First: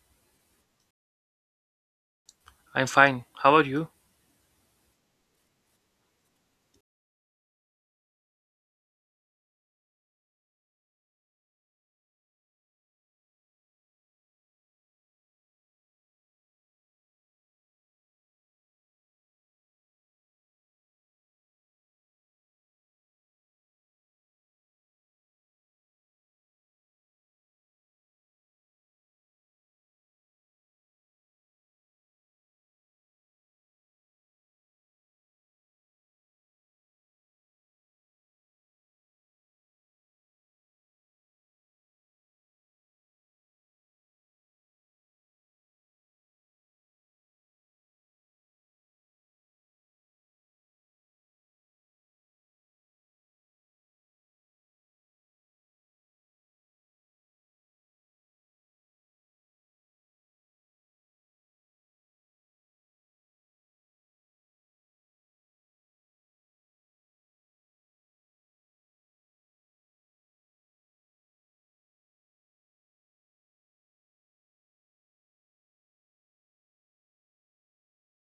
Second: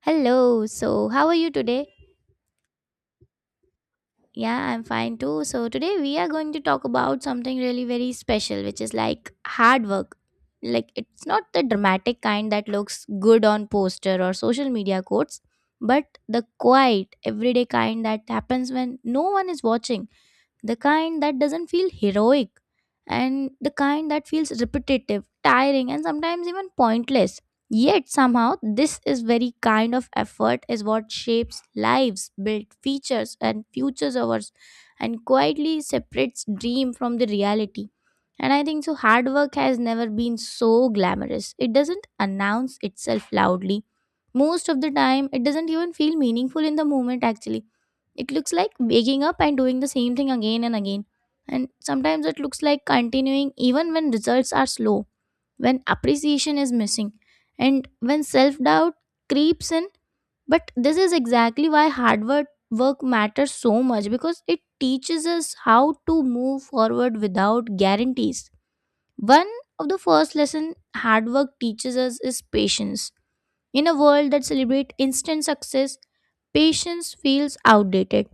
Hello, so how are you today? I'm fine. How are you? Yeah, I'm fine too. So today we are going to talk about something really very special, which is like hard work. Like it's not the dramatic kind that looks good on poster or social media quotes, but the quiet, everyday kind that happens when no one is watching, the kind that doesn't feel heroic, and the kind that feels repetitive, tiring, and sometimes even pointless. Yet somehow, this is very kind of effort is what shapes lives, builds features and futures ours, and quietly separates dream from the reality. And I think so hard work has never been so glamorous. It doesn't announce itself loudly. Most of the time, it doesn't even feel meaningful in the moment actually. It looks like waking up and doing the same thing again and again. And sometimes it looks like continuing even when results are slow, when appreciation is missing and when self doubt creeps in, but this is exactly why hard work matters so much, because it teaches us how to move forward without guarantees. One of the first lesson hard work teaches us is patience. In a world that celebrates instant success, patience feels outdated.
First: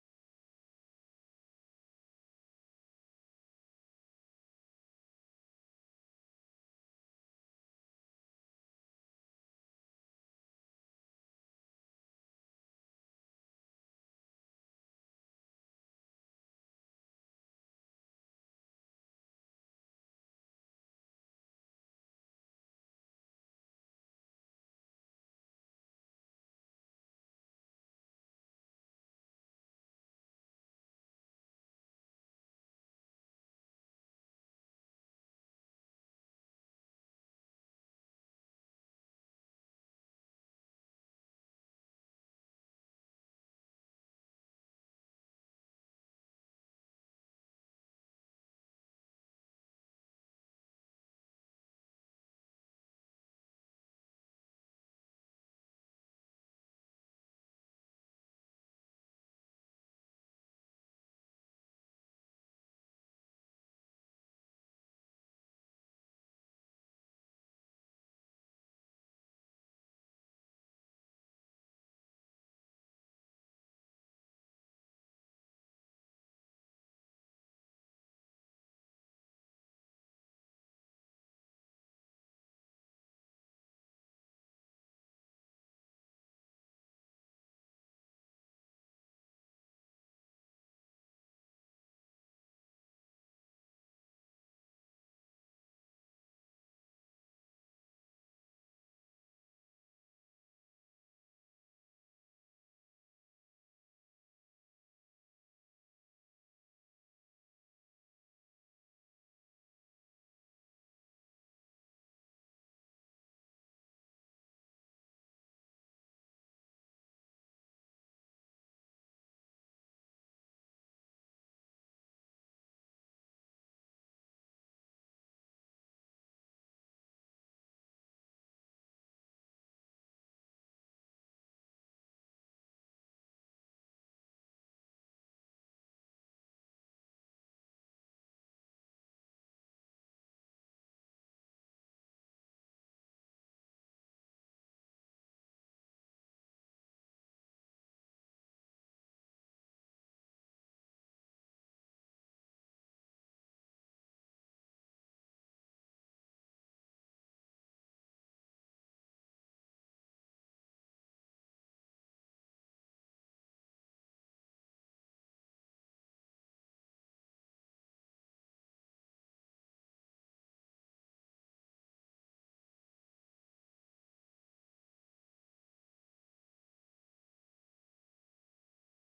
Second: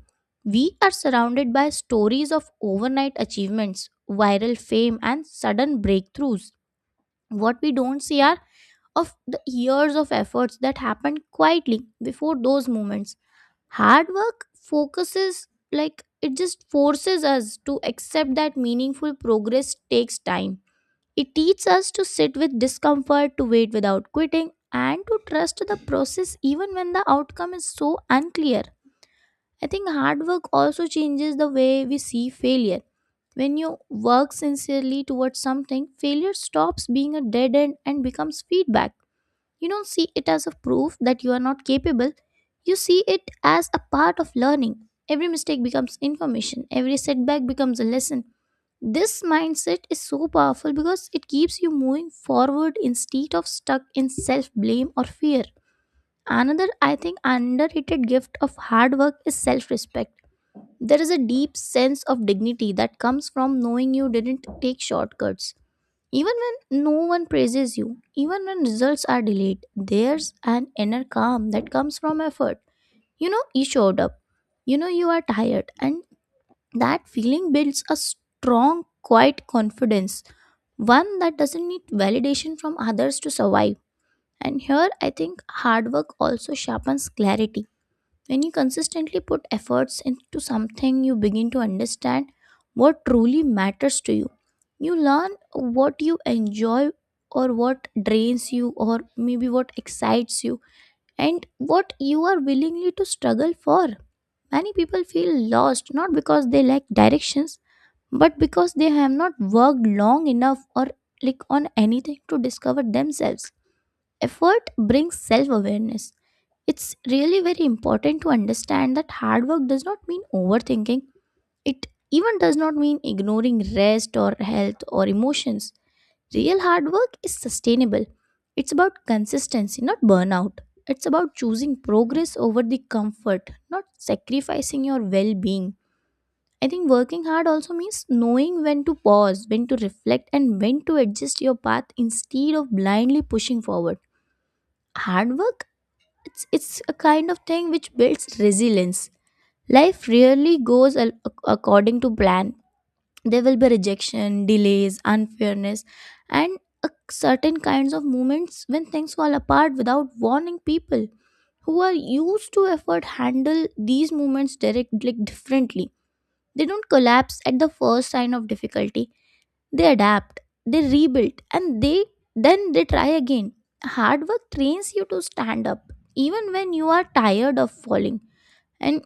We are surrounded by stories of overnight achievements, viral fame and sudden breakthroughs. What we don't see are of the years of efforts that happened quietly before those moments. Hard work focuses, like, it just forces us to accept that meaningful progress takes time. It teaches us to sit with discomfort, to wait without quitting, and to trust the process even when the outcome is so unclear. I think hard work also changes the way we see failure. When you work sincerely towards something, failure stops being a dead end and becomes feedback. You don't see it as a proof that you are not capable. You see it as a part of learning. Every mistake becomes information, every setback becomes a lesson. This mindset is so powerful because it keeps you moving forward instead of stuck in self blame or fear. Another, I think, underrated gift of hard work is self respect. There is a deep sense of dignity that comes from knowing you didn't take shortcuts, even when no one praises you, even when results are delayed, there's an inner calm that comes from effort. You know, you showed up. You know, you are tired. And that feeling builds a strong, quiet confidence, one that doesn't need validation from others to survive. And here, I think hard work also sharpens clarity. When you consistently put efforts into something, you begin to understand what truly matters to you. You learn what you enjoy or what drains you, or maybe what excites you, and what you are willingly to struggle for. Many people feel lost not because they lack directions, but because they have not worked long enough or like on anything to discover themselves. Effort brings self awareness. It's really very important to understand that hard work does not mean overthinking. It even does not mean ignoring rest or health or emotions. Real hard work is sustainable. It's about consistency, not burnout. It's about choosing progress over the comfort, not sacrificing your well being. I think working hard also means knowing when to pause, when to reflect, and when to adjust your path instead of blindly pushing forward. Hard work, it's a kind of thing which builds resilience. Life rarely goes according to plan. There will be rejection, delays, unfairness, and a certain kinds of moments when things fall apart without warning. People who are used to effort handle these moments directly differently. They don't collapse at the first sign of difficulty. They adapt, they rebuild, and they then they try again. Hard work trains you to stand up even when you are tired of falling. And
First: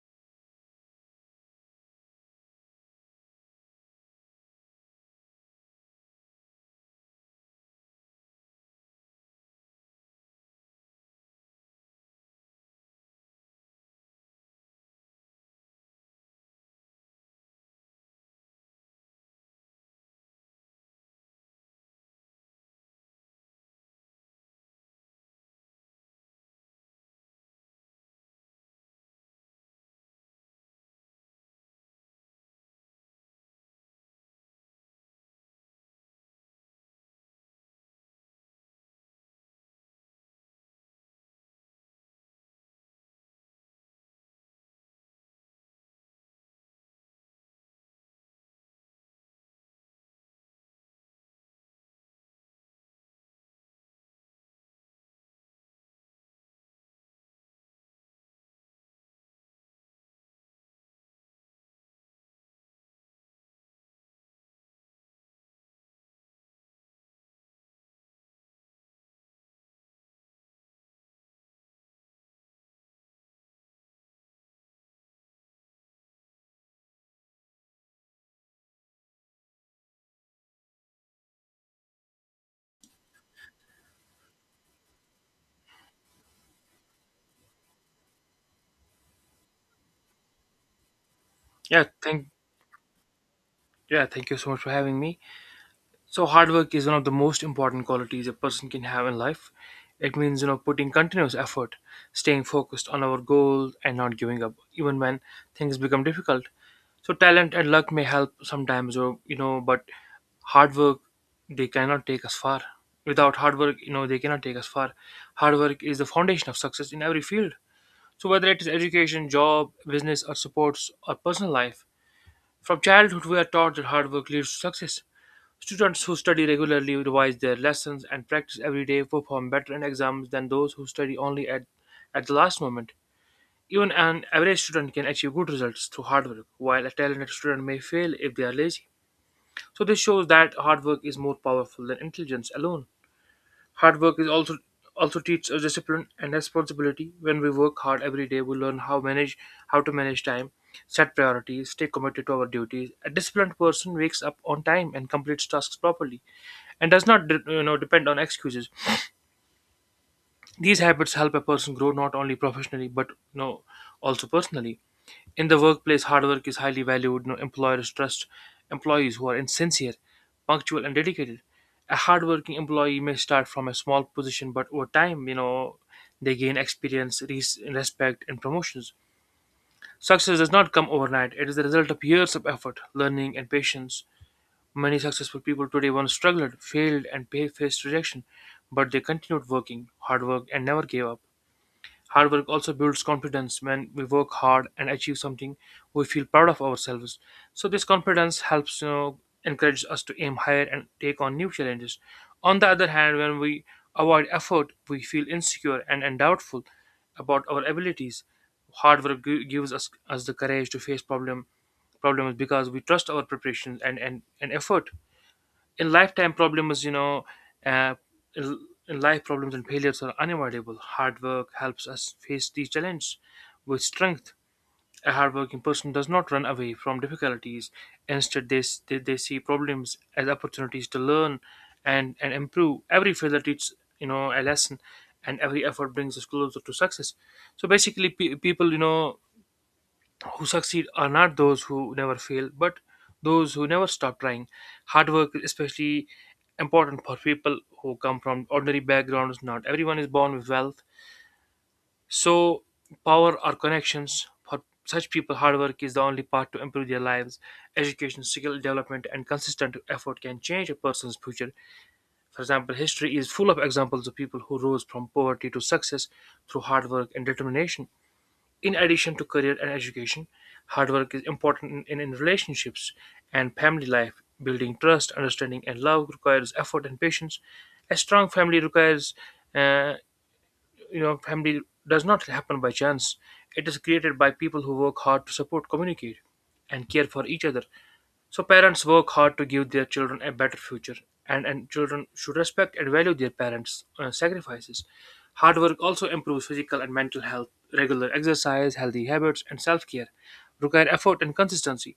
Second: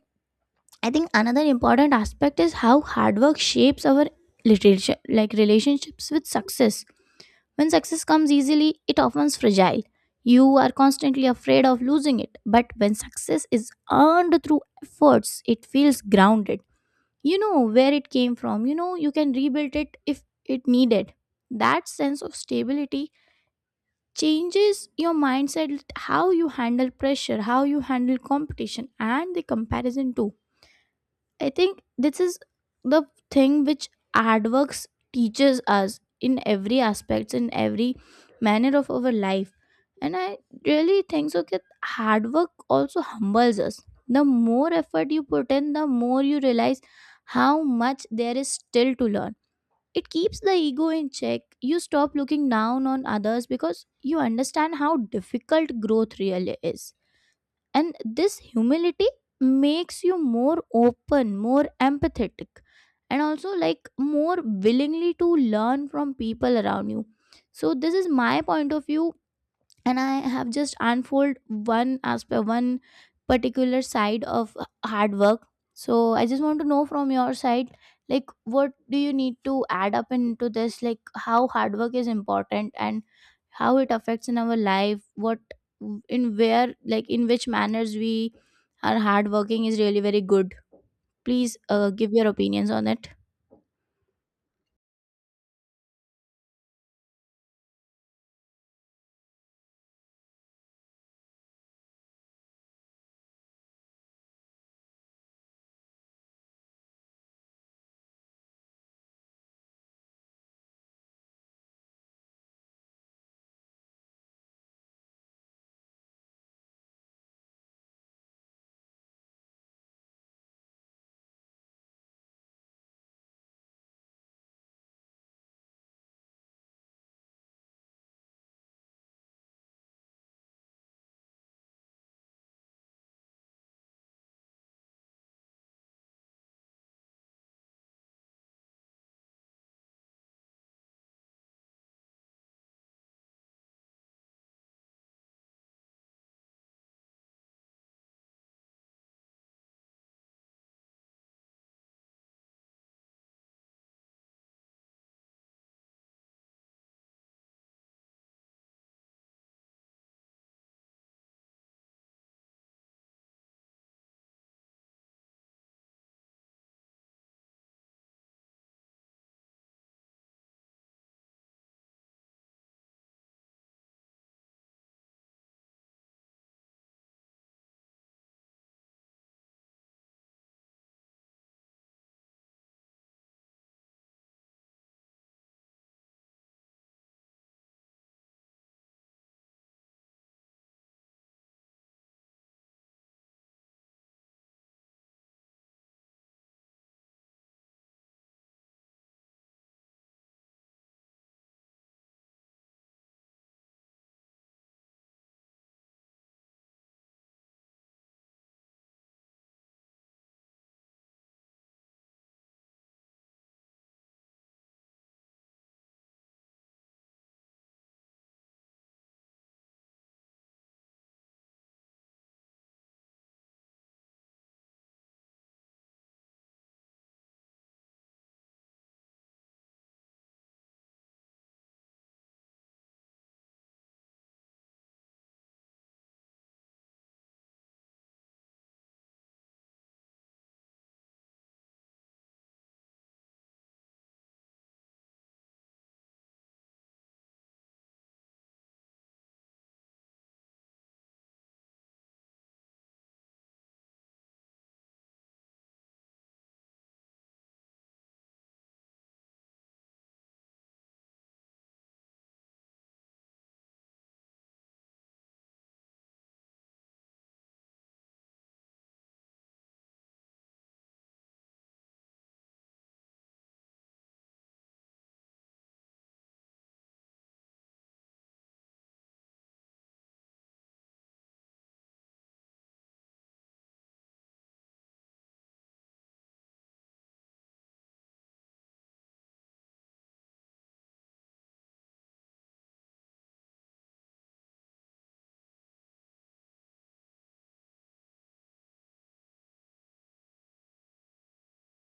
I think another important aspect is how hard work shapes our literature, like, relationships with success. When success comes easily, it often is fragile. You are constantly afraid of losing it, but when success is earned through efforts, it feels grounded. You know where it came from, you know you can rebuild it if it needed. That sense of stability changes your mindset, how you handle pressure, how you handle competition and the comparison too. I think this is the thing which AdWorks teaches us in every aspects, in every manner of our life. And I really think so that hard work also humbles us. The more effort you put in, the more you realize how much there is still to learn. It keeps the ego in check. You stop looking down on others because you understand how difficult growth really is, and this humility makes you more open, more empathetic, and also like more willingly to learn from people around you. So this is my point of view, and I have just unfold one aspect, one particular side of hard work. So I just want to know from your side, like, what do you need to add up into this, like, how hard work is important and how it affects in our life, what, in where, like in which manners we are hard working is really very good. Please Yeah, give thank your opinions on it. yeah, thank you so much for having me. So hard work is one of the most important qualities a person can have in life. It means, you know, putting continuous effort, staying focused on our goal and not giving up even when things become difficult. So talent and luck may help sometimes or you know, but hard work they cannot take us far. Without hard work, you know, they cannot take us far. Hard work is the foundation of success in every field. So whether it is education, job, business, or sports or personal life, from childhood, we are taught that hard work leads to success. Students who study regularly revise their lessons and practice every day perform better in exams than those who study only at the last moment. Even an average student can achieve good results through hard work, while a talented student may fail if they are lazy. So this shows that hard work is more powerful than intelligence alone. Hard work is also also teaches us discipline and responsibility. When we work hard every day, we learn how to manage time, set priorities, stay committed to our duties. A disciplined person wakes up on time and completes tasks properly, and does not you know depend on excuses. These habits help a person grow not only professionally but you know also personally. In the workplace, hard work is highly valued. No employers trust employees who are insincere, punctual, and dedicated. A hardworking employee may start from a small position, but over time, you know, they gain experience, respect, and promotions. Success does not come overnight. It is the result of years of effort, learning, and patience. Many successful people today once struggled, failed, and faced rejection, but they continued working, hard work, and never gave up. Hard work also builds confidence. When we work hard and achieve something, we feel proud of ourselves. So this confidence helps, you know, encourage us to aim higher and take on new challenges. On the other hand, when we avoid effort, we feel insecure and doubtful about our abilities. Hard work gives us the courage to face problems because we trust our preparations and effort in lifetime problems uh, in in life, problems and failures are unavoidable. Hard work helps us face these challenges with strength. A hardworking person does not run away from difficulties. Instead, they see problems as opportunities to learn and improve. Every failure teaches, you know, a lesson, and every effort brings us closer to success. So basically, people, you know, who succeed are not those who never fail, but those who never stop trying. Hard work is especially important for people who come from ordinary backgrounds. Not everyone is born with wealth, so power or connections. For such people, hard work is the only path to improve their lives. Education, skill development, and consistent effort can change a person's future. For example, history is full of examples of people who rose from poverty to success through hard work and determination. In addition to career and education, hard work is important in relationships and family life. Building trust, understanding, and love requires effort and patience. A strong family requires, uh, you know, family does not happen by chance. It is created by people who work hard to support, communicate, and care for each other. So parents work hard to give their children a better future, and children should respect and value their parents' sacrifices. Hard work also improves physical and mental health. Regular exercise, healthy habits, and self-care require effort and consistency.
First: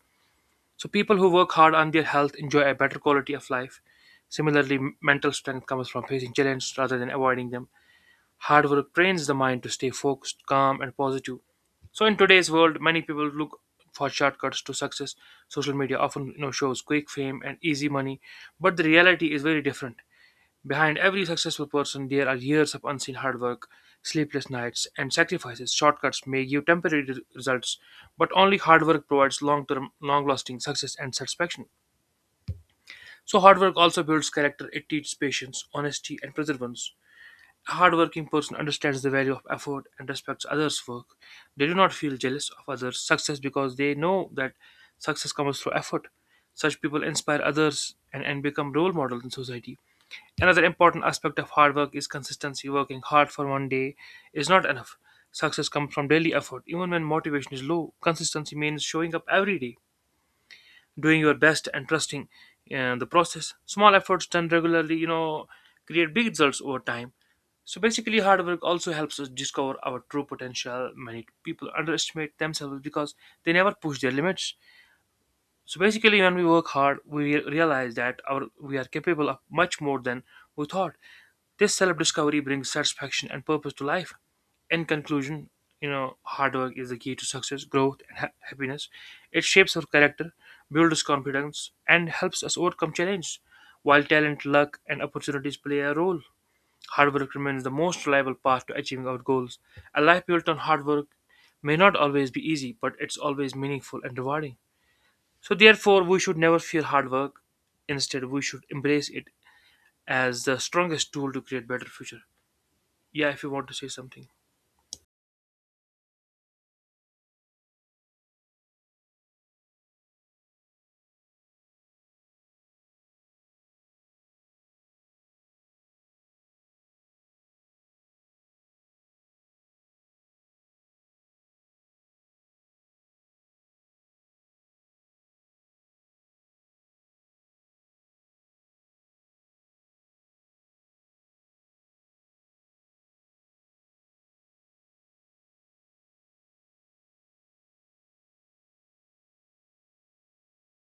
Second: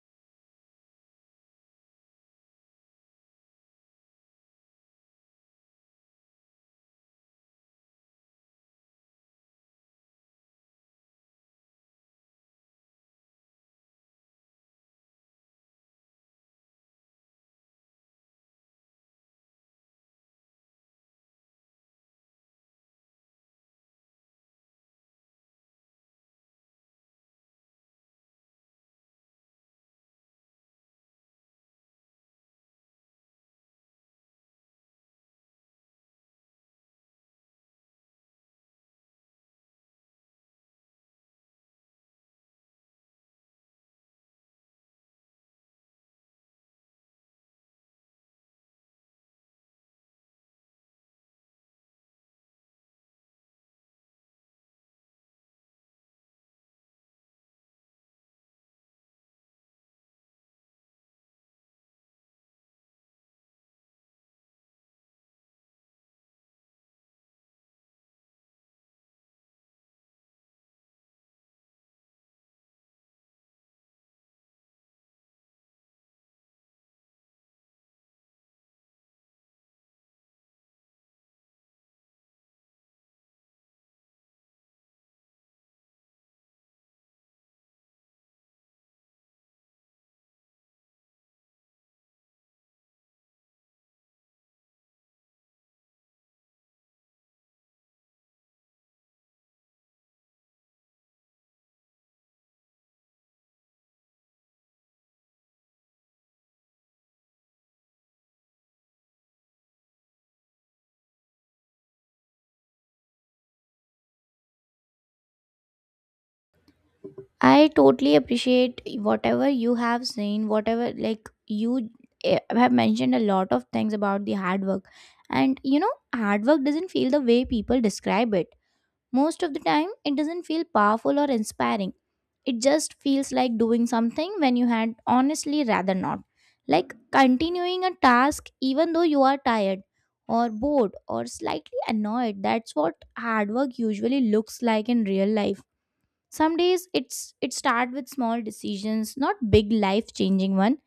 So people who work hard on their health enjoy a better quality of life. Similarly, mental strength comes from facing challenges rather than avoiding them. Hard work trains the mind to stay focused, calm, and positive. So in today's world, many people look for shortcuts to success. Social media often, you know, shows quick fame and easy money, but the reality is very different. Behind every successful person, there are years of unseen hard work, sleepless nights, and sacrifices. Shortcuts may give temporary results, but only hard work provides long-term, long-lasting success and satisfaction. So hard work also builds character. It teaches patience, honesty, and perseverance. A hardworking person understands the value of effort and respects others' work. They do not feel jealous of others' success because they know that success comes through effort. Such people inspire others and become role models in society. Another important aspect of hard work is consistency. Working hard for one day is not enough. Success comes from daily effort. Even when motivation is low, consistency means showing up every day, doing your best and trusting the process. Small efforts done regularly, you know, create big results over time. So basically, hard work also helps us discover our true potential. Many people underestimate themselves because they never push their limits. So basically, when we work hard, we realize that our we are capable of much more than we thought. This self-discovery brings satisfaction and purpose to life. In conclusion, you know, hard work is the key to success, growth, and happiness. It shapes our character, builds confidence, and helps us overcome challenges. While talent, luck, and opportunities play a role, hard work remains the most reliable path to achieving our goals. A life built on hard work may not always be easy, but it's always meaningful and rewarding. So therefore, we should never fear hard work. Instead, we should embrace it as the strongest tool to create better future. Yeah, if you want to say something. I totally appreciate whatever you have seen, whatever like you have mentioned a lot of things about the hard work. And you know, hard work doesn't feel the way people describe it. Most of the time, it doesn't feel powerful or inspiring. It just feels like doing something when you had honestly rather not. Like continuing a task even though you are tired or bored or slightly annoyed. That's what hard work usually looks like in real life. Some days it start with small decisions, not big life changing one.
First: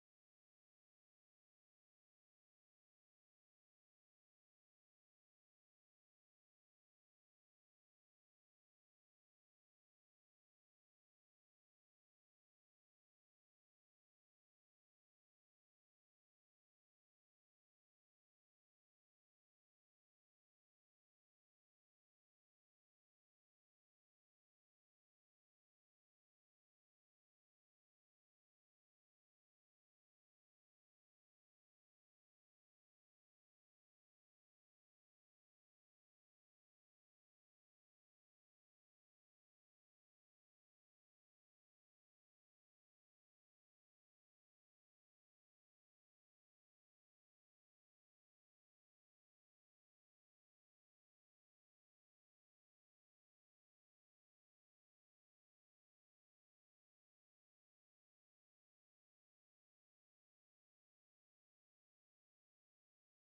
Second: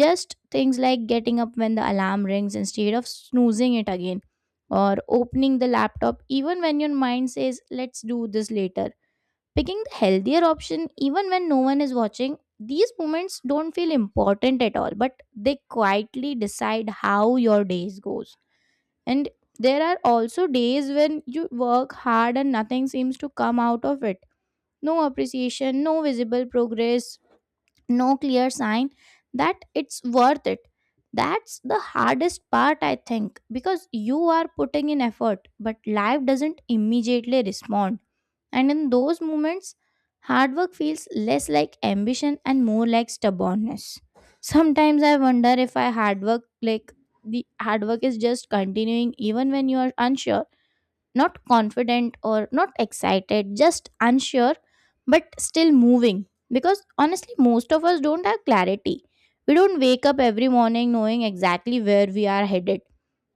Just things like getting up when the alarm rings instead of snoozing it again, or opening the laptop even when your mind says let's do this later, picking the healthier option even when no one is watching. These moments don't feel important at all, but they quietly decide how your days goes. And there are also days when you work hard and nothing seems to come out of it. No appreciation, no visible progress, no clear sign that it's worth it. That's the hardest part, I think, because you are putting in effort, but life doesn't immediately respond. And in those moments, hard work feels less like ambition and more like stubbornness. Sometimes I wonder if I hard work like the hard work is just continuing even when you are unsure, not confident or not excited, just unsure, but still moving. Because honestly, most of us don't have clarity. We don't wake up every morning knowing exactly where we are headed.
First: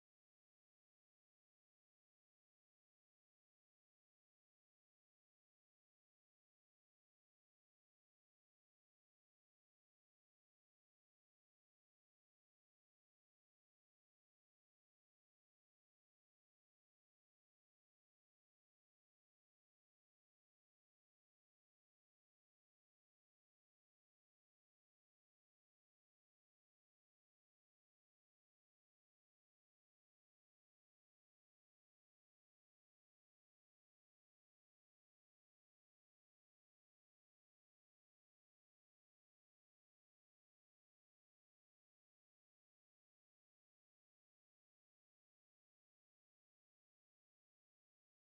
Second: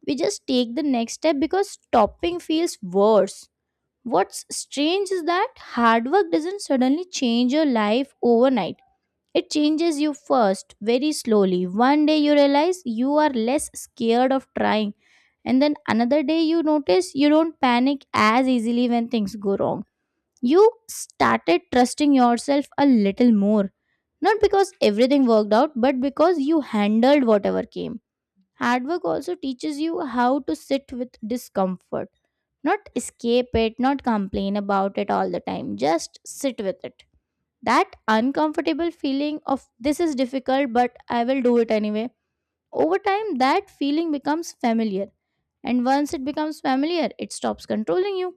We just take the next step because stopping feels worse. What's strange is that hard work doesn't suddenly change your life overnight. It changes you first, very slowly. One day you realize you are less scared of trying, and then another day you notice you don't panic as easily when things go wrong. You started trusting yourself a little more, not because everything worked out, but because you handled whatever came. Hard work also teaches you how to sit with discomfort, not escape it, not complain about it all the time, just sit with it. That uncomfortable feeling of this is difficult, but I will do it anyway. Over time that feeling becomes familiar, and once it becomes familiar, it stops controlling you.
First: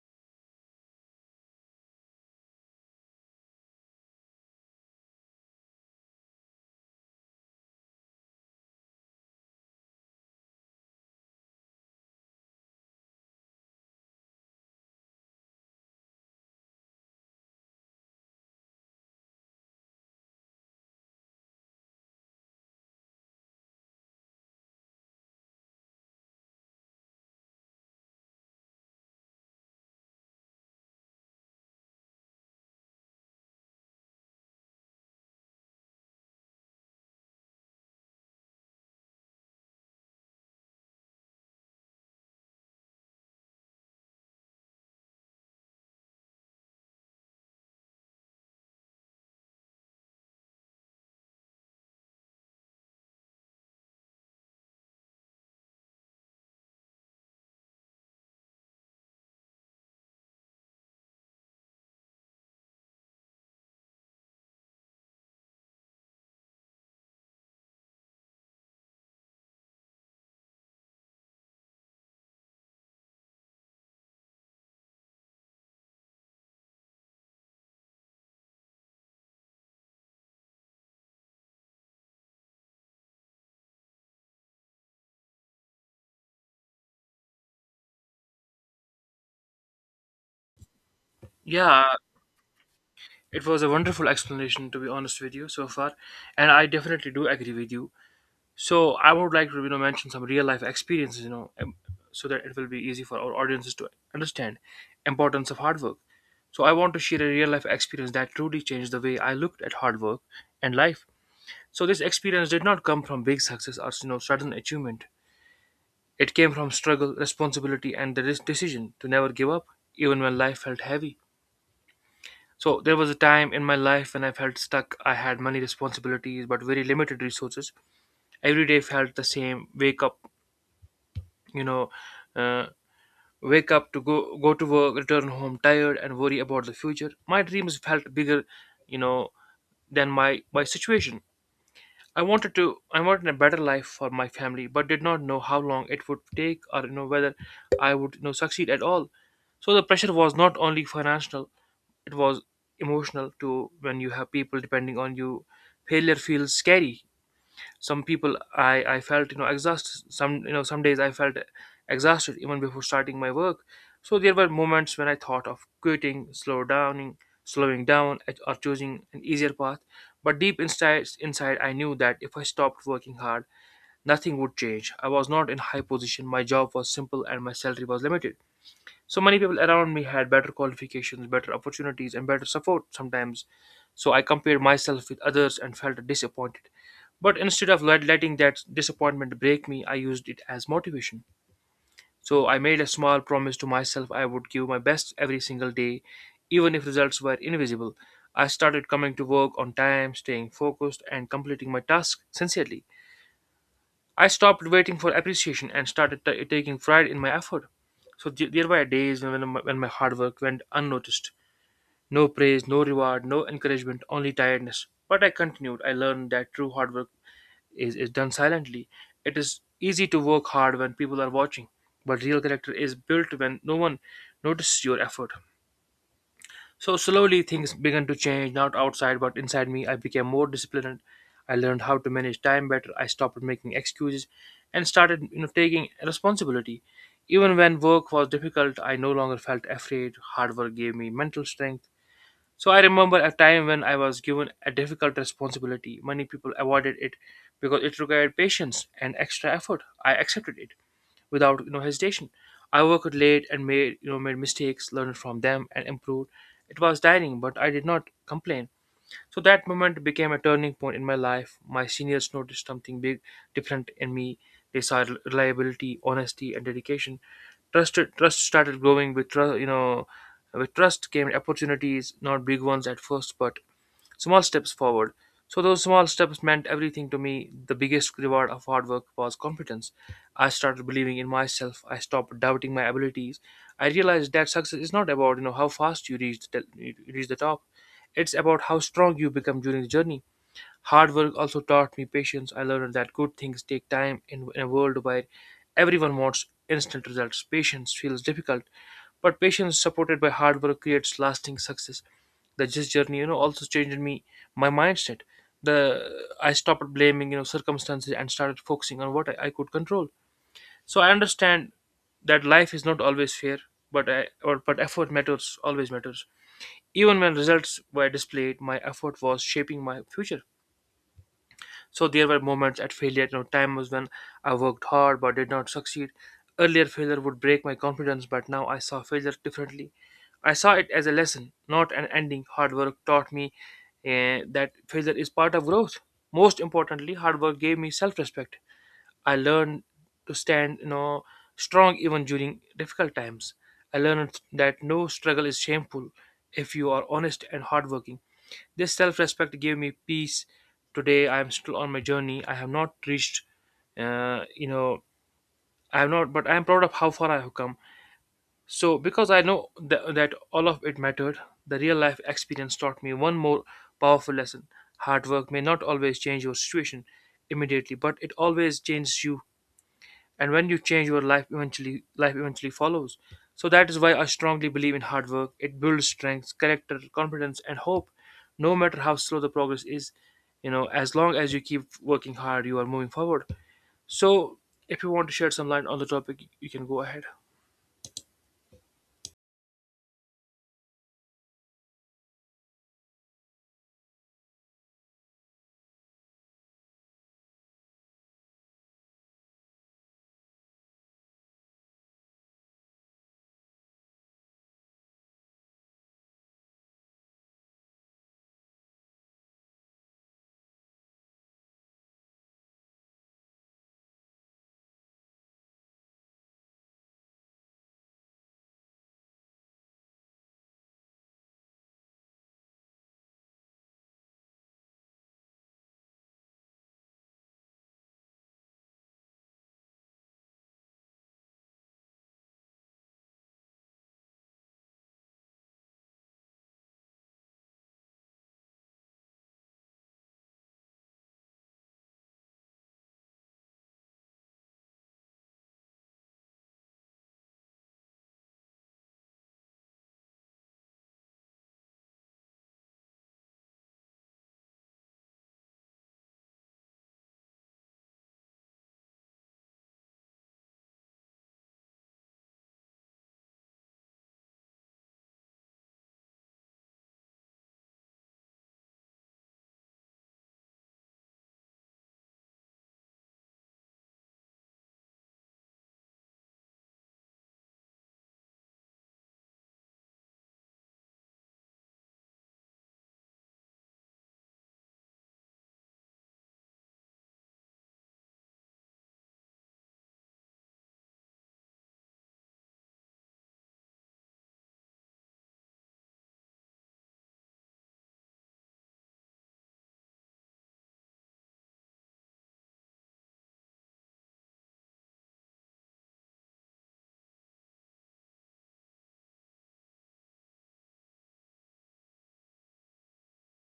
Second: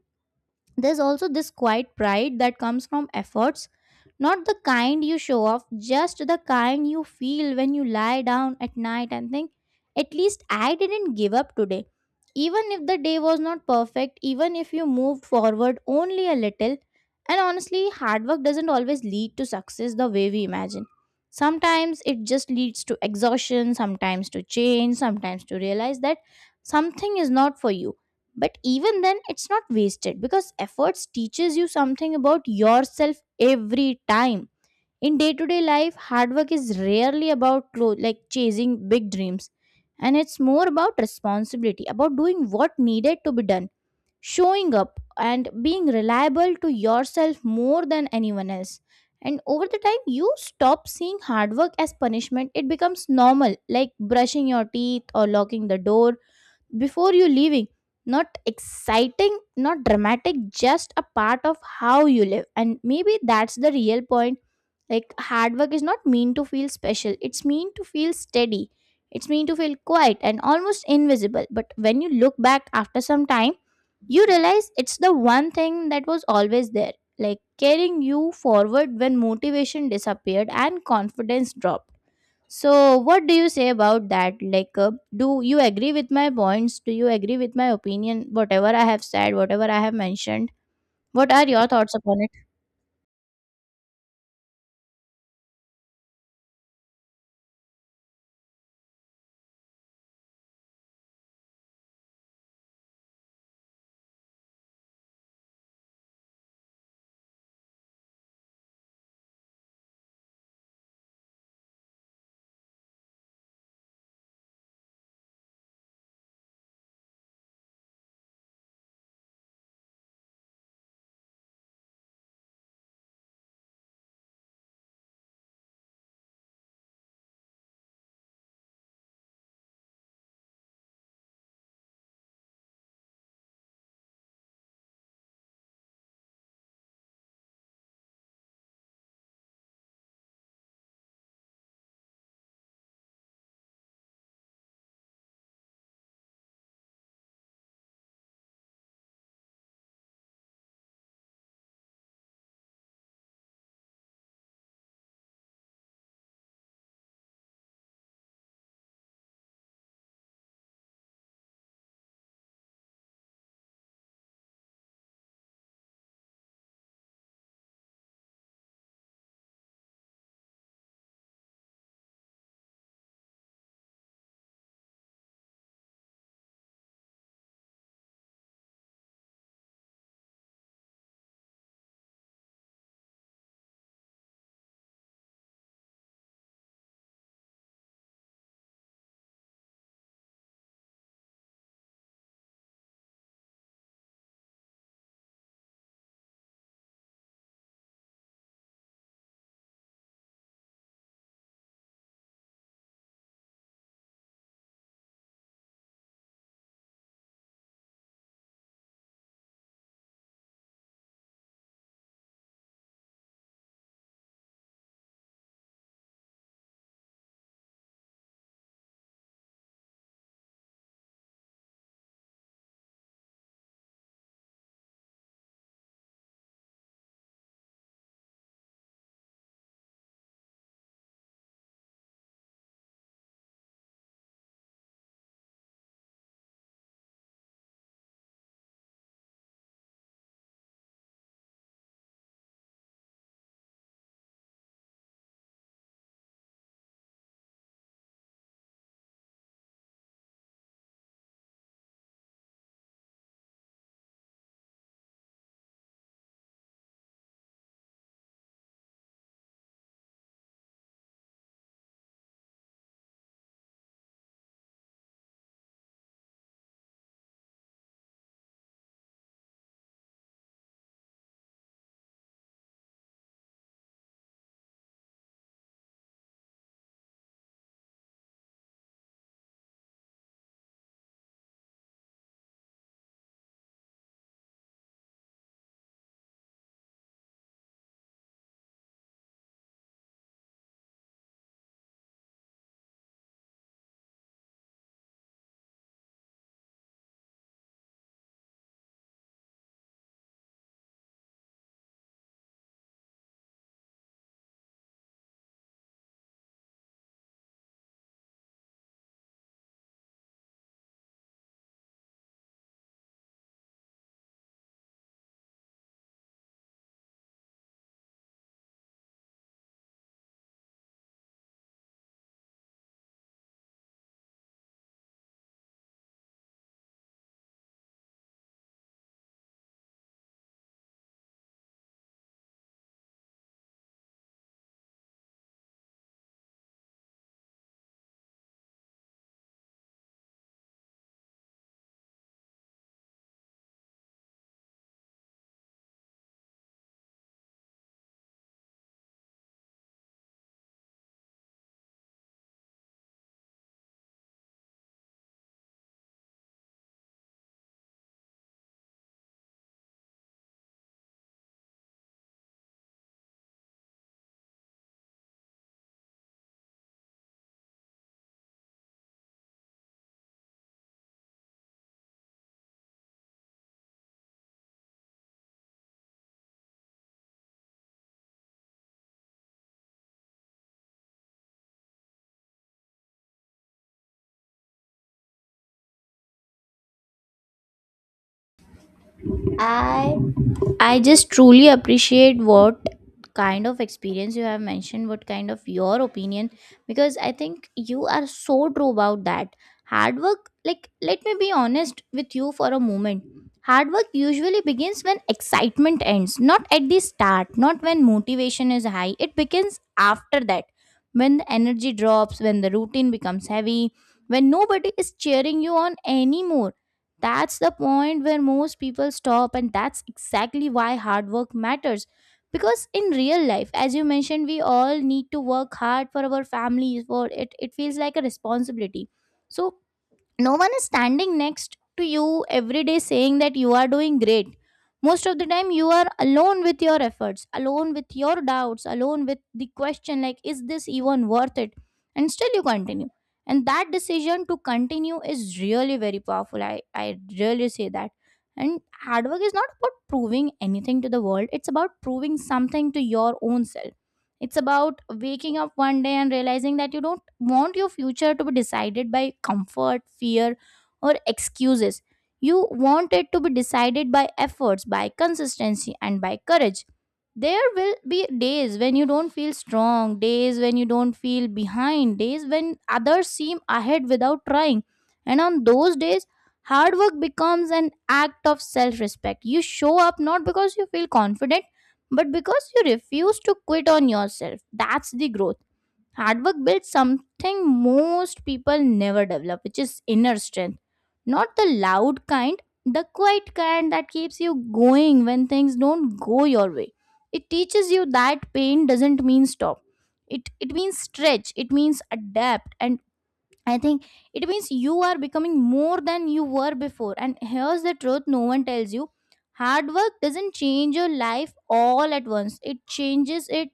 There's also this quiet pride that comes from efforts, not the kind you show off, just the kind you feel when you lie down at night and think, at least I didn't give up today. Even if the day was not perfect, even if you moved forward only a little. And honestly, hard work doesn't always lead to success the way we imagine. Sometimes it just leads to exhaustion, sometimes to change, sometimes to realize that something is not for you. But even then it's not wasted, because efforts teaches you something about yourself every time. In day-to-day life, hard work is rarely about like chasing big dreams, and it's more about responsibility, about doing what needed to be done, showing up and being reliable to yourself more than anyone else. And over the time you stop seeing hard work as punishment. It becomes normal, like brushing your teeth or locking the door before you leaving. Not exciting, not dramatic, just a part of how you live. And maybe that's the real point. Like hard work is not mean to feel special, it's mean to feel steady, it's mean to feel quiet and almost invisible. But when you look back after some time, you realize it's the one thing that was always there, like carrying you forward when motivation disappeared and confidence dropped. So, what do you say about that? Like, do you agree with my points? Do you agree with my opinion? Whatever I have said, whatever I have mentioned, what are your Yeah, thoughts upon it? it was a wonderful explanation, to be honest with you so far, and I definitely do agree with you. So I would like to, you know, mention some real life experiences, you know, so that it will be easy for our audiences to understand importance of hard work. So I want to share a real life experience that truly changed the way I looked at hard work and life. So this experience did not come from big success or, you know, sudden achievement. It came from struggle, responsibility, and the decision to never give up, even when life felt heavy. So there was a time in my life when I felt stuck. I had many responsibilities but very limited resources. Every day felt the same. Wake up, you know, uh, wake up to go to work, return home tired, and worry about the future. My dreams felt bigger, you know, than my situation. I wanted a better life for my family, but did not know how long it would take or, you know, whether I would, you know, succeed at all. So the pressure was not only financial, it was emotional too. When you have people depending on you, failure feels scary. Some people, I felt, you know, exhausted. Some, you know, some days I felt exhausted even before starting my work. So there were moments when I thought of quitting, slowing down or choosing an easier path, but deep inside I knew that if I stopped working hard, nothing would change. I was not in high position. My job was simple and my salary was limited. So many people around me had better qualifications, better opportunities, and better support sometimes. So I compared myself with others and felt disappointed. But instead of letting that disappointment break me, I used it as motivation. So I made a small promise to myself. I would give my best every single day, even if results were invisible. I started coming to work on time, staying focused, and completing my task sincerely. I stopped waiting for appreciation and started taking pride in my effort. So there were days when when my hard work went unnoticed. No praise, no reward, no encouragement, only tiredness. But I continued. I learned that true hard work is done silently. It is easy to work hard when people are watching, but real character is built when no one notices your effort. So slowly things began to change, not outside but inside me. I became more disciplined. I learned how to manage time better. I stopped making excuses and started, you know, taking responsibility. Even when work was difficult, I no longer felt afraid. Hard work gave me mental strength. So I remember a time when I was given a difficult responsibility. Many people avoided it because it required patience and extra effort. I accepted it without, you know, hesitation. I worked late and made, you know, made mistakes, learned from them, and improved. It was tiring, but I did not complain. So that moment became a turning point in my life. My seniors noticed something big, different in me. They saw reliability, honesty, and dedication. Trust started growing with with trust came opportunities, not big ones at first, but small steps forward. So those small steps meant everything to me. The biggest reward of hard work was confidence. I started believing in myself. I stopped doubting my abilities. I realized that success is not about how fast you reach the top. It's about how strong you become during the journey. Hard work also taught me patience. I learned that good things take time in a world where everyone wants instant results. Patience feels difficult, but patience supported by hard work creates lasting success. The this journey, also changed me, my mindset. The I stopped blaming, circumstances and started focusing on what I could control. So I understand that life is not always fair, but I, or but effort matters always matters. Even when results were displayed, my effort was shaping my future. So there were moments at failure, times when I worked hard but did not succeed. Earlier failure would break my confidence, but now I saw failure differently. I saw it as a lesson, not an ending. Hard work taught me that failure is part of growth. Most importantly, hard work gave me self-respect. I learned to stand, strong even during difficult times. I learned that no struggle is shameful if you are honest and hardworking. This self respect gave me peace. Today, I am still on my journey. I have not reached, you know, I have not, but I am proud of how far I have come. So, because I know that all of it mattered, the real life experience taught me one more powerful lesson. Hard work may not always change your situation immediately, but it always changes you. And when you change your life eventually follows. So that is why I strongly believe in hard work. It builds strength, character, confidence, and hope. No matter how slow the progress is, as long as you keep working hard, you are moving forward. So if you want to shed some light on the topic, you can go ahead. I I just truly appreciate what kind of experience you have mentioned, what kind of your opinion, because I think you are so true about that. Hard work, like, let me be honest with you for a moment. Hard work usually begins when excitement ends, not at the start, not when motivation is high. It begins after that, when the energy drops, when the routine becomes heavy, when nobody is cheering you on anymore. That's the point where most people stop, and that's exactly why hard work matters, because in real life, as you mentioned, we all need to work hard for our families. For it, feels like a responsibility. So no one is standing next to you every day saying that you are doing great. Most of the time you are alone with your efforts, alone with your doubts, alone with the question like, is this even worth it? And still you continue, and that decision to continue is really very powerful. I really say that. And hard work is not about proving anything to the world. It's about proving something to your own self. It's about waking up one day and realizing that you don't want your future to be decided by comfort, fear, or excuses. You want it to be decided by efforts, by consistency, and by courage. There will be days when you don't feel strong, days when you don't feel behind, days when others seem ahead without trying. And on those days, hard work becomes an act of self respect. You show up not because you feel confident but because you refuse to quit on yourself. That's the growth. Hard work builds something most people never develop, which is inner strength. Not the loud kind, the quiet kind that keeps you going when things don't go your way. It teaches you that pain doesn't mean stop. It means stretch, it means adapt, and I think it means you are becoming more than you were before. And here's the truth no one tells you: hard work doesn't change your life all at once, it changes it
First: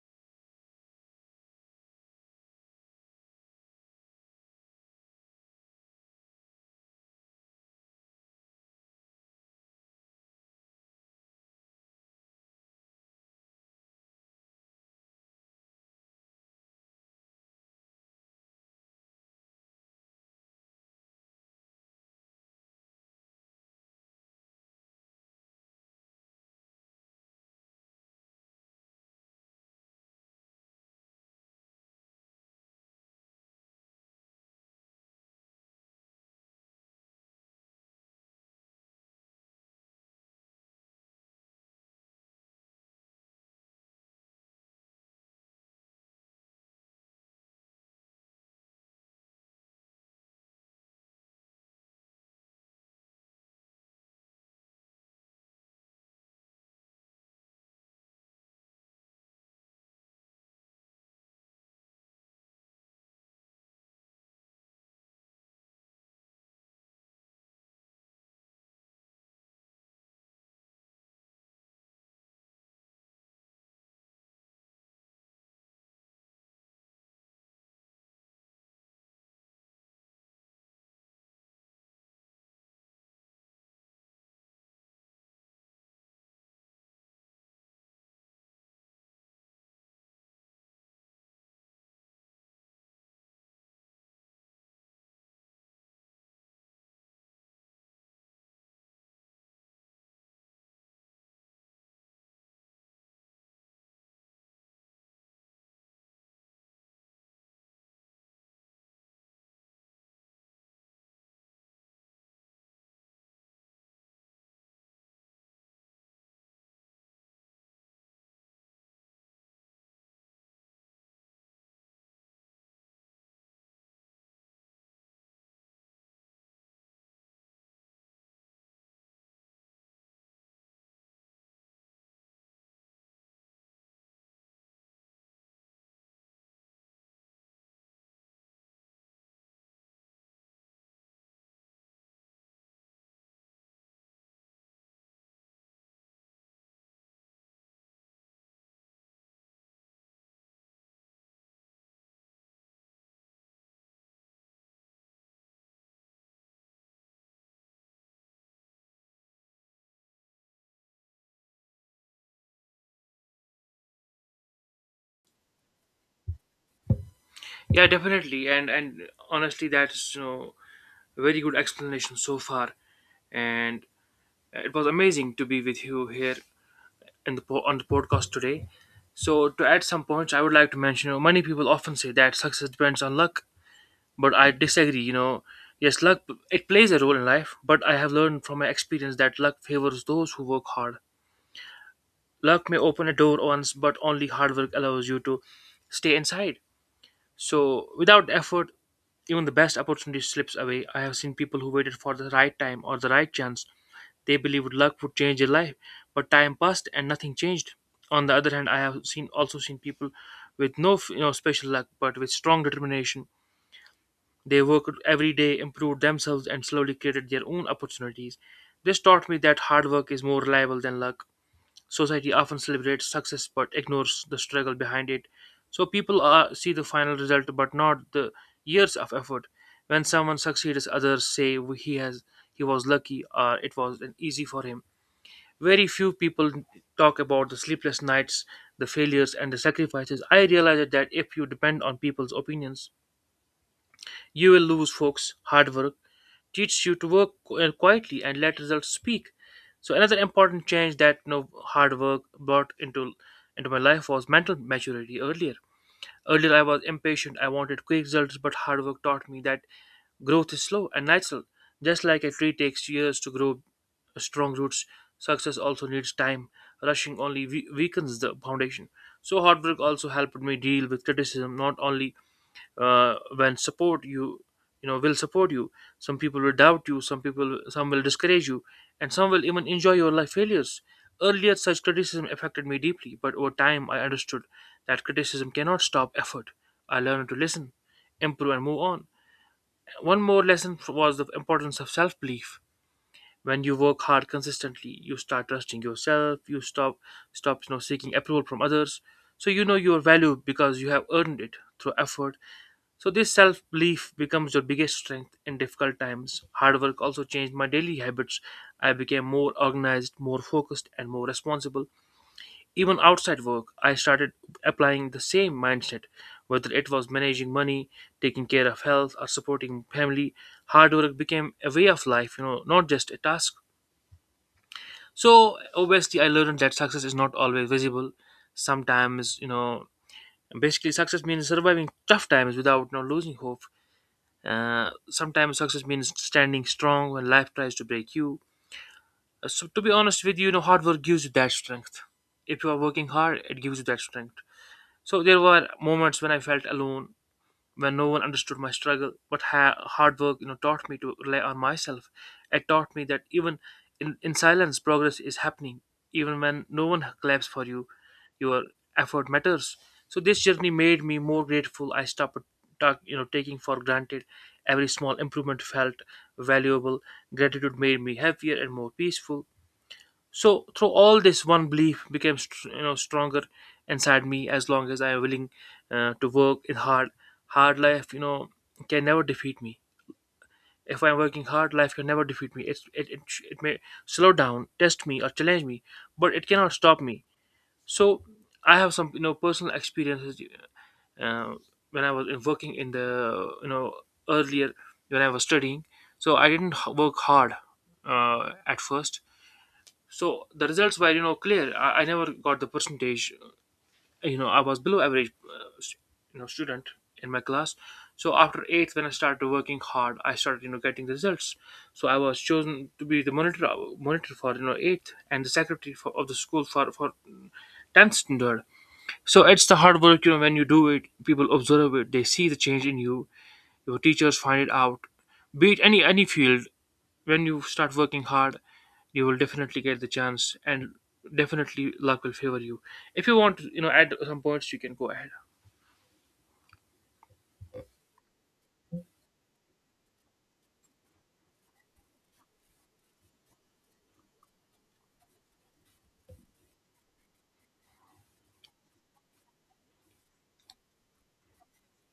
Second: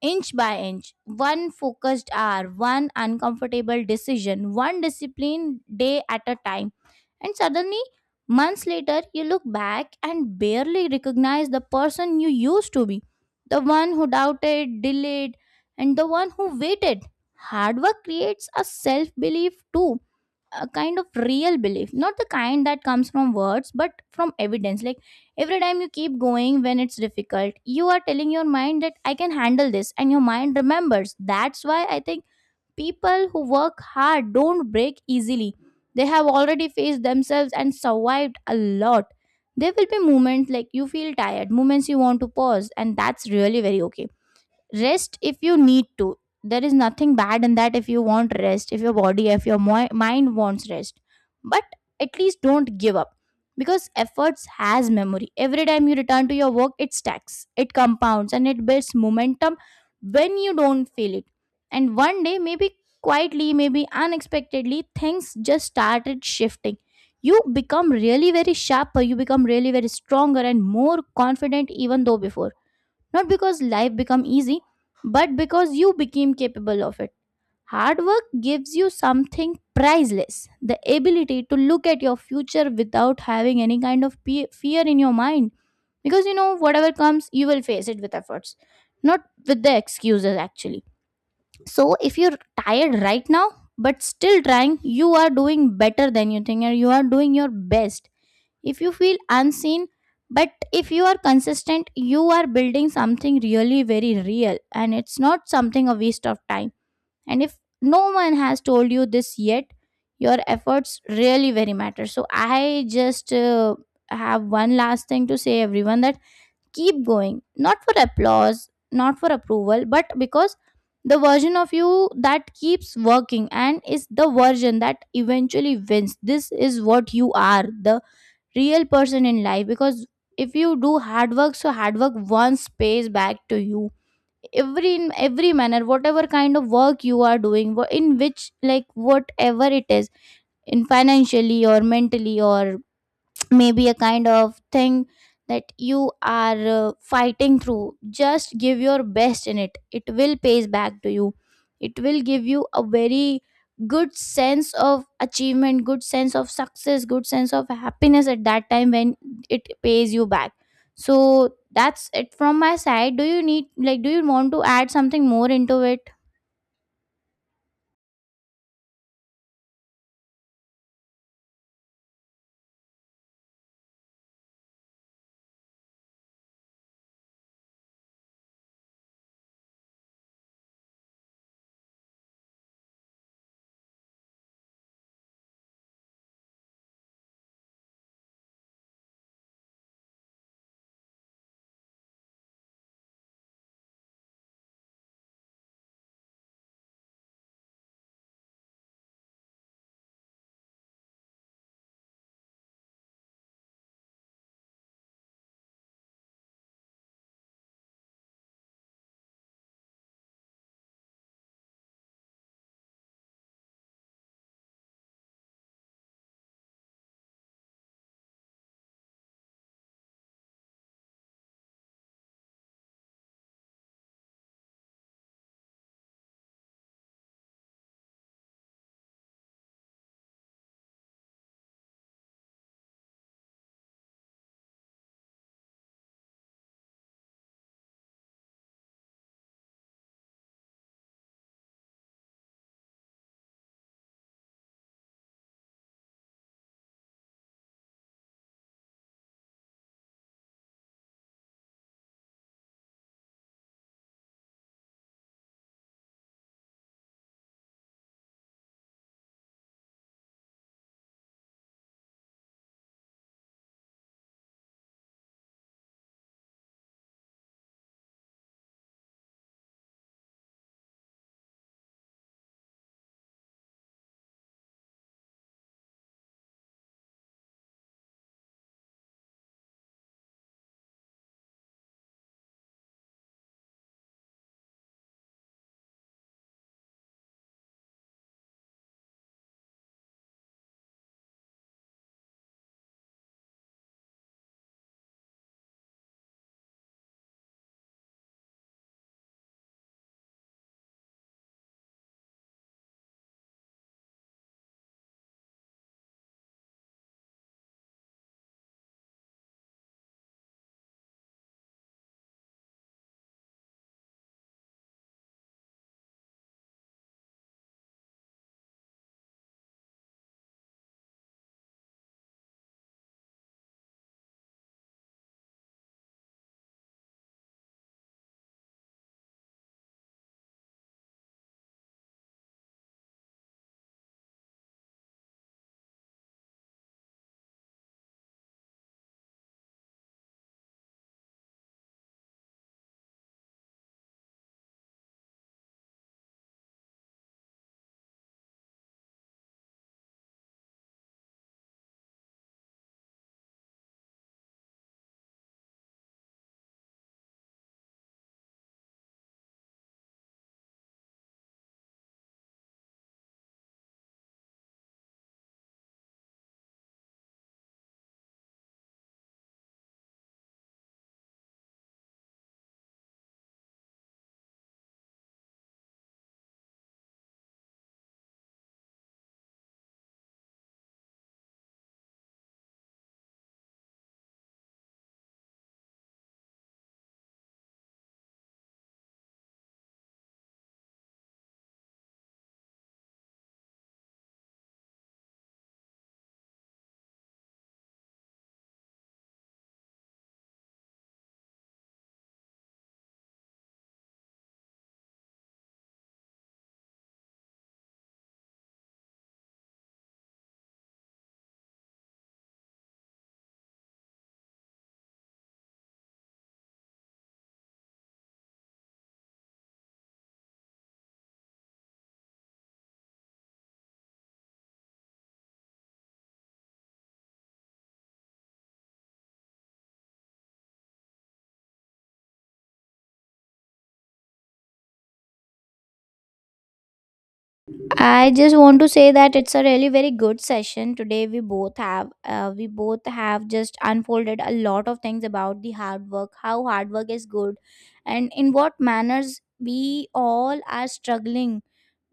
inch by inch. One focused hour, one uncomfortable decision, one disciplined day at a time. And suddenly, months later, you look back and barely recognize the person you used to be, the one who doubted, delayed, and the one who waited. Hard work creates a self belief too, a kind of real belief, not the kind that comes from words but from evidence. Like every time you keep going when it's difficult, you are telling your mind that I can handle this, and your mind remembers. That's why I think people who work hard don't break easily. They have already faced themselves and survived a lot. There will be moments like you feel tired, moments you want to pause, and that's really very okay. Rest if you need to. There is nothing bad in that, if you want rest, if your body, if your mind wants rest. But at least don't give up, because efforts has memory. Every time you return to your work it stacks, it compounds, and it builds momentum when you don't feel it. And one day, maybe quietly, maybe unexpectedly, things just started shifting. You become really very sharper, you become really very stronger and more confident even though before, not because life become easy, but because you became capable of it. Hard work gives you something priceless, the ability to look at your future without having any kind of fear in your mind. Because you know, whatever comes, you will face it with efforts, not with the excuses actually. So if you're tired right now, but still trying, you are doing better than you think, and you are doing your best. If you feel unseen, but if you are consistent, you are building something really very real, and it's not something a waste of time. And if no one has told you this yet, your efforts really very matter. So I just have one last thing to say everyone: that keep going, not for applause, not for approval, but because the version of you that keeps working and is the version that eventually wins. This is what you are, the real person in life, because if you do hard work, so hard work once pays back to you every, in every manner. Whatever kind of work you are doing, in which, like whatever it is, in financially or mentally, or maybe a kind of thing that you are fighting through, just give your best in it. It will pays back to you. It will give you a very good sense of achievement, good sense of success, good sense of happiness at that time when it pays you back. So that's it from my side. Do you need, like, do you want to add something more into it? Yeah, definitely, and honestly, that's a very good explanation so far. And it was amazing to be with you here on the podcast today. So to add some points, I would like to mention. You know, many people often say that success depends on luck, but I disagree. You know, yes, luck, it plays a role in life, but I have learned from my experience that luck favors those who work hard. Luck may open a door once, but only hard work allows you to stay inside. So without effort, even the best opportunity slips away. I have seen people who waited for the right time or the right chance. They believed luck would change their life, but time passed and nothing changed. On the other hand, I have seen also seen people with no special luck, but with strong determination. They worked every day, improved themselves, and slowly created their own opportunities. This taught me that hard work is more reliable than luck. Society often celebrates success but ignores the struggle behind it. So people see the final result but not the years of effort. When someone succeeds, others say he was lucky or it was an easy for him. Very few people talk about the sleepless nights, the failures, and the sacrifices. I realized that if you depend on people's opinions, you will lose folks. Hard work teaches you to work quietly and let results speak. So another important change that, hard work brought into my life was mental maturity. Earlier, I was impatient. I wanted quick results, but hard work taught me that growth is slow and natural. Just like a tree takes years to grow strong roots, success also needs time. Rushing only weakens the foundation. So, hard work also helped me deal with criticism. Not only when support you, you know will support you, some people will doubt you, some will discourage you, and some will even enjoy your life failures. Earlier such criticism affected me deeply, but over time I understood that criticism cannot stop effort. I learned to listen, improve, and move on. One more lesson was the importance of self belief. When you work hard consistently, you start trusting yourself. You stop seeking approval from others. So you know your value because you have earned it through effort. So this self-belief becomes your biggest strength in difficult times. Hard work also changed my daily habits. I became more organized, more focused, and more responsible. Even outside work, I started applying the same mindset. Whether it was managing money, taking care of health, or supporting family, hard work became a way of life, not just a task. So obviously I learned that success is not always visible. Sometimes, basically success means surviving tough times without, losing hope. Sometimes success means standing strong when life tries to break you. So, to be honest with you, hard work gives you that strength. If you are working hard, it gives you that strength. So, there were moments when I felt alone, when no one understood my struggle. But hard work, taught me to rely on myself. It taught me that even in silence, progress is happening. Even when no one claps for you, your effort matters. So this journey made me more grateful. I stopped, taking for granted. Every small improvement felt valuable. Gratitude made me happier and more peaceful. So through all this, one belief became stronger inside me. As long as I am willing to work in hard, hard life, can never defeat me. If I'm working hard, life can never defeat me. It it may slow down, test me, or challenge me, but it cannot stop me. So I have some, personal experiences, uh, when I was working in the, earlier, when I was studying. So I didn't work hard at first, so the results were, clear. I never got the percentage. You know, I was below average, student in my class. So after eighth, when I started working hard, I started, getting the results. So I was chosen to be the monitor, monitor for, eighth, and the secretary of the school for tenth standard. So it's the hard work, when you do it, people observe it, they see the change in you. Your teachers find it out. Be it any field, when you start working hard, you will definitely get the chance, and definitely luck will favor you. If you want to, add some points, you can go ahead. I just want to say that it's a really very good session today. We both have just unfolded a lot of things about the hard work, how hard work is good, and in what manners we all are struggling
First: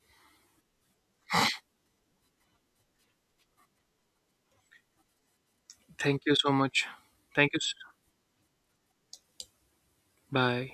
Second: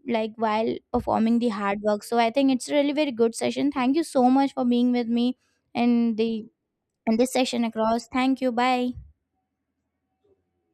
like while performing the hard work. So I think it's a really very good session. Thank you so much for being with me in Thank you the so much. in this thank you session s- across. Thank you. Bye. Bye.